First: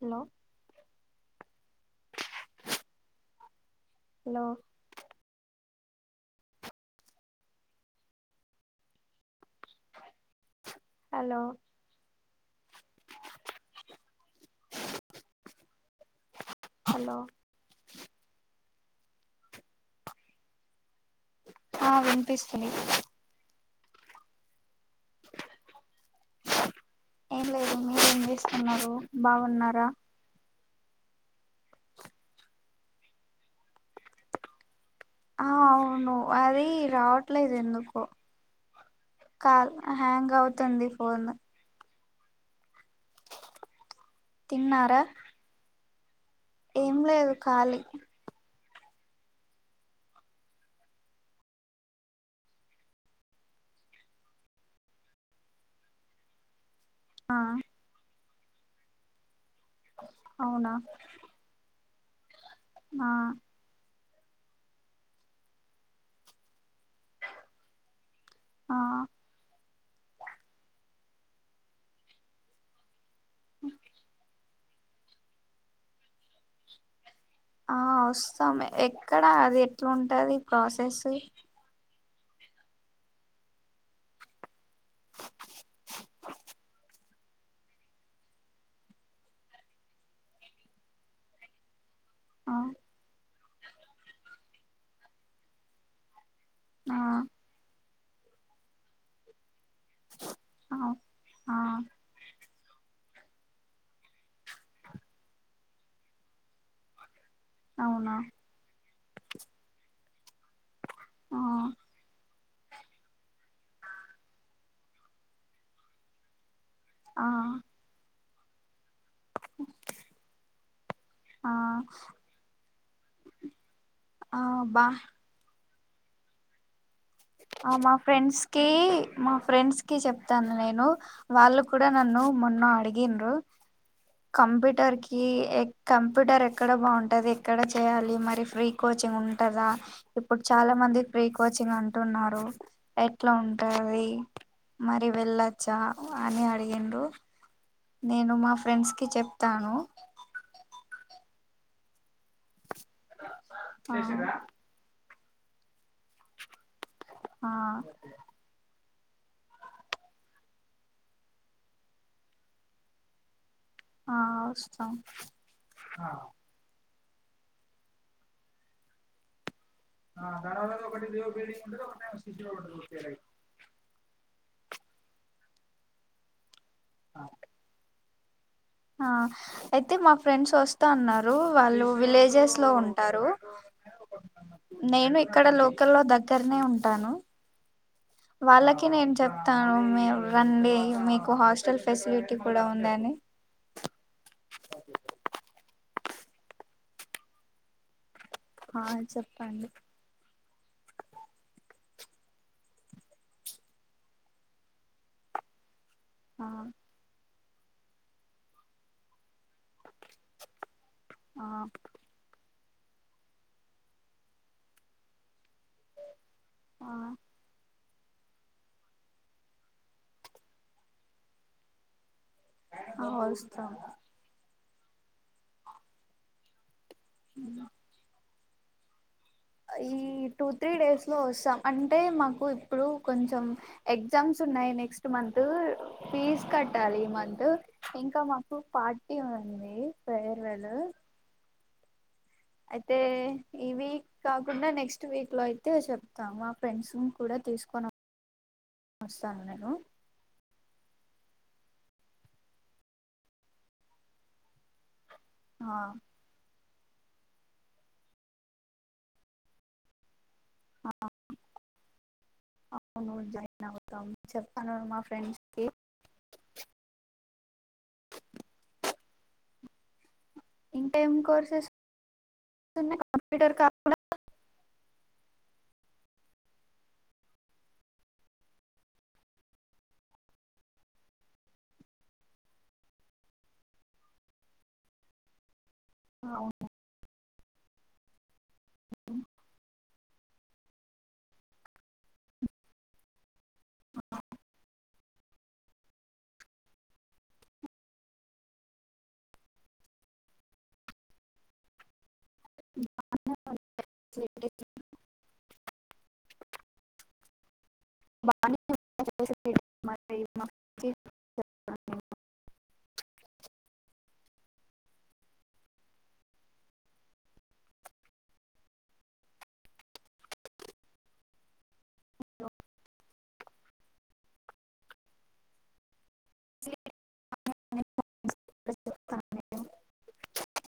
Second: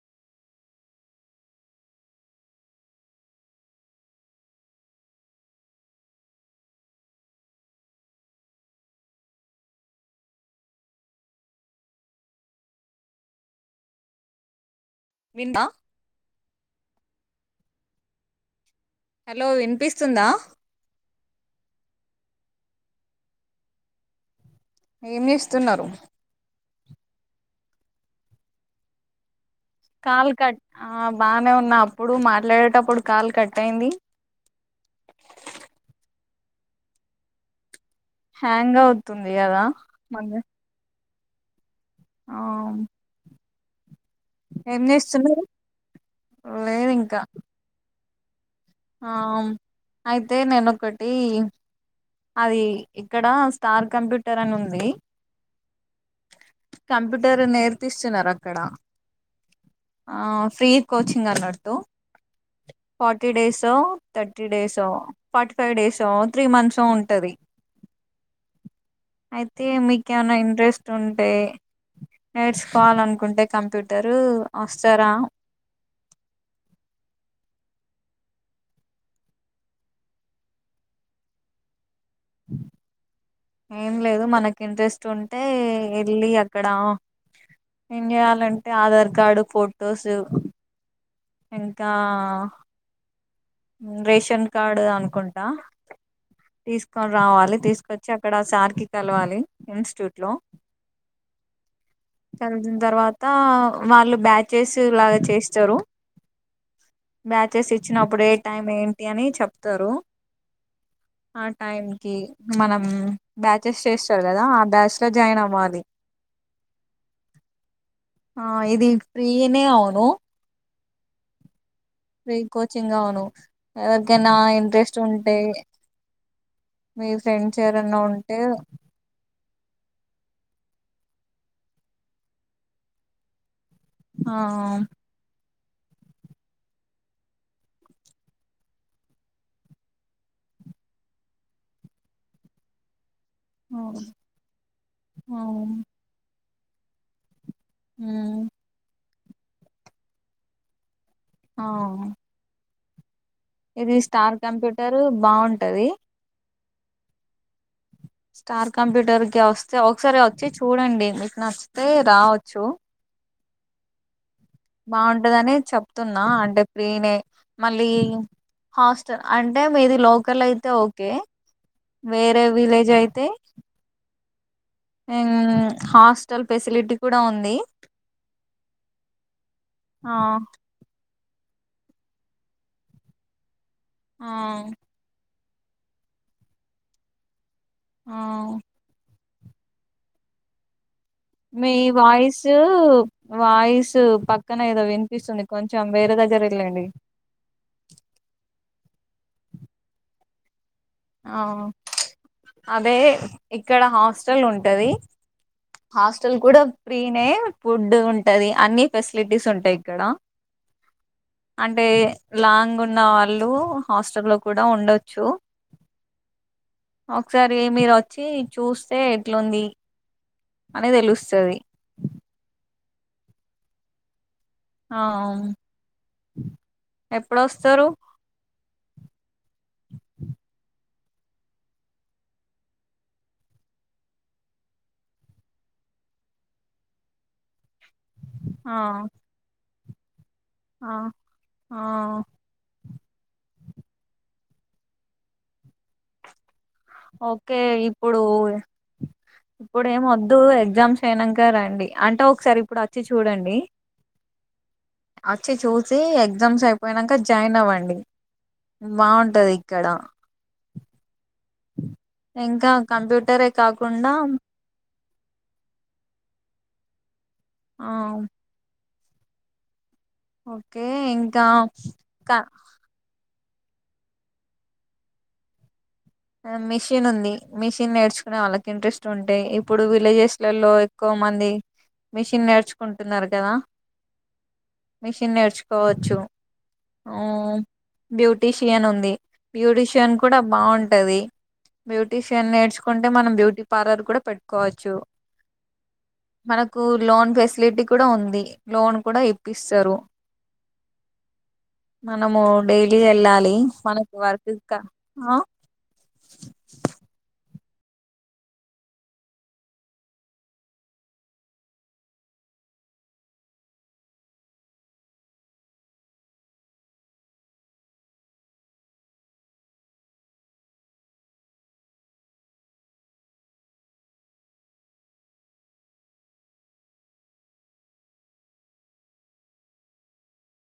Hello hello hello విందా hello hello వినిపిస్తుందా ఆ వినిపిస్తున్నా ఏమి చేస్తున్నారు ఏం లేదు మీరు చేస్తున్నారు బాగున్నారా కాల్ కట్ ఆ బానే ఉన్నా అప్పుడు మాట్లాడేటప్పుడు కాల్ కట్ అయింది. ఆ అవును అది రావట్లేదు ఎందుకో హ్యాంగ్ అవుతుంది కదా మందు పోను ఆ ఏం తిన్నారా చేస్తున్నారు. ఏం లేదు ఖాళీ ఆ అయితే నేను ఒకటి అది ఇక్కడ స్టార్ కంప్యూటర్ అని ఉంది. ఆ కంప్యూటర్ నేర్ తీస్తున్నారు. అక్కడ ఆ ఫ్రీ అవునా కోచింగ్ అన్నట్టు ఆ forty days thirty days forty five days, three months ఉంటది ఆ అయితే మీకి ఏమనా ఇంట్రెస్ట్ ఉంటే నేర్చుకోవాలంటే కుంటే కంప్యూటరు వస్తార ఆ వస్తాం ఎక్కడా ఆది ఎట్లా ఉంటది ప్రాసెస్. ఏం లేదు మనకి ఇంట్రెస్ట్ ఉంటే వెళ్ళి అక్కడ ఏం చేయాలంటే ఆధార్ కార్డు ఫొటోసు ఇంకా ఆ రేషన్ కార్డు అనుకుంటా ఆ తీసుకొని రావాలి తీసుకొచ్చ వ అక్కడ సార్కి కలవాలి ఇన్స్టియూట్ లో ఆ కలిసిన తర్వాత వాళ్ళు బ్యాచెస్ లాగా చేస్తారు. మ్యాచెస్ అవునా ఇచ్చినప్పుడే టైం ఏంటి అని చెప్తారు ఆ టైంకి మనం బ్యాచెస్ చేస్తారు కదా ఆ బ్యాచ్ లో జాయిన్ అవ్వాలి ఆ ఆ ఇది ప్రీనే అవును ఆ చెంగవును ఎవరికైనా ఆ బా ఇంట్రెస్ట్ ఉంటే మీ ఫ్రెండ్స్ ఆ మా ఎవరన్నా ఉంటే ఫ్రెండ్స్ కి మా ఫ్రెండ్స్ కి చెప్తాను నేను వాళ్ళు కూడా నన్ను మొన్న అడిగిన్రు ఆ కంప్యూటర్కి ఎ కంప్యూటర్ ఎక్కడ బాగుంటది ఎక్కడ చేయాలి మరి ఫ్రీ కోచింగ్ ఉంటదా ఇప్పుడు చాలా మంది ఫ్రీ కోచింగ్ అంటున్నారు ఎక్ ఎట్లా ఉంటది మరి ఆ వెళ్ళచ్చా అని అడిగి ఏందో నేను ఉమ్, మా ఫ్రెండ్స్ కి చెప్ తాను ఆ ఇది స్టార్ కంప్యూటర్ రు బాగుంటది ఆ స్టార్ కంప్యూటర్కి వస్తే ఒకసారి వచ్చి చూడండి మీకు నచ్చితే రావచ్చు ఆ వస్తాం బాగుంటదని చెప్తున్నా అంటే ఫ్రీనే మళ్ళీ హాస్టల్ అం అంటే మీది లోకల్ అయితే ఓకే వేరే విలేజ్ అయితే హ్మ్ హాస్టల్ ఫెసిలిటీ కూడా ఉంది ఆ అయితే మా ఆ ఫ్రెండ్స్ వస్తా అన్నారు రు వాళ్ళు విలేజెస్ లో ఉంటారు. ఆ నేను ఇక్కడ లోకల్ లో దగ్గర్నే ఉంటాను. ఆ వాళ్ళకి నేన్ చెప్ తాను మీర్ రండి మీ మీ వాయిసు వాయిస్ దు పక్కన ఏదో వినిపిస్తుంది కొంచెం వేరే దగ్గర వెళ్ళండి ఆ చెప్పండి ఆ హాస్టెల్ ఆ కూడా ఫ్రీనే ఫుడ్ ఉంటది అన్ని ఫెసిలిటీస్ ఉంటాయి ఇక్కడ ఆ అంటే లాంగ్ ఉన్న వాళ్ళు హాస్టల్ లో కూడా ఉండొచ్చు ఆ ఒకసారి మీరు వ వచ్చి చూస్తే ఎట్లుంది అని తెలుస్తుంది ఆ వస్తా ఆ ఎప్పుడుస్తారు ఈ టూ త్రీ డేస్ లో వస్తాం అంటే మాకు ఇప్పుడు కొంచెం ఎగ్జామ్స్ ఉన్నాయి నెక్స్ట్ మంత్ ఫీజ్ కట్టాలి ఈ మంత్ ఇంకా మాకు ఆ పార్టీ ఉంది సర ఏవళ ఆ ఆ ఈ వీక్ కాకుండా నెక్స్ట్ వీక్ లో అయితే అయితే చెప్తాం మా ఫ్రెండ్స్ని కూడా ఓకే తీసుకొని ఇప్పుడు వస్తాను నేను ఇప్పుడు ఏం వద్దు ఎగ్జామ్స్ అయినాక రండి అంటే ఒకసారి ఇప్పుడు వచ్చి చూడండి అచ్చే ఆ చూసి ఎగ్జామ్స్ పోయినాక జాయిన్ అవ్వండి బాగుంటది ఇక్కడ ఆ ఇంకా కంప్యూటరే కాకుండా ఫ్రెండ్స్కి ఆ ఓకే ఇంకా టర్ కాప్పుడా మిషిన్ ఉంది మిషన్ నేర్చుకునే వాళ్ళకి ఇంట్రెస్ట్ ఉంటాయి ఇప్పుడు విలేజెస్ లలో ఎక్కువ మంది మిషన్ నేర్చుకుంటున్నారు కదా మిషన్ నేర్చుకు పోవచ్చు అవును, ఆ బ్యూటీషియన్ ఉంది బ్యూటీషియన్ కూడా బాగు ది బ్యూటీషియన్ నేర్చుకుంటే మనం బ్యూటీ పార్లర్ కూడా పెట్టుకోవచ్చు మనకు లోన్ ఫెసిలిటీ కూడా ఉంది లోన్ కూడా ఇప్పిస్తారు. మనము డైలీ వెళ్ళాలి మనకి వర్క్. బా [unintelligible] ఇ [unintelligible] [unintelligible]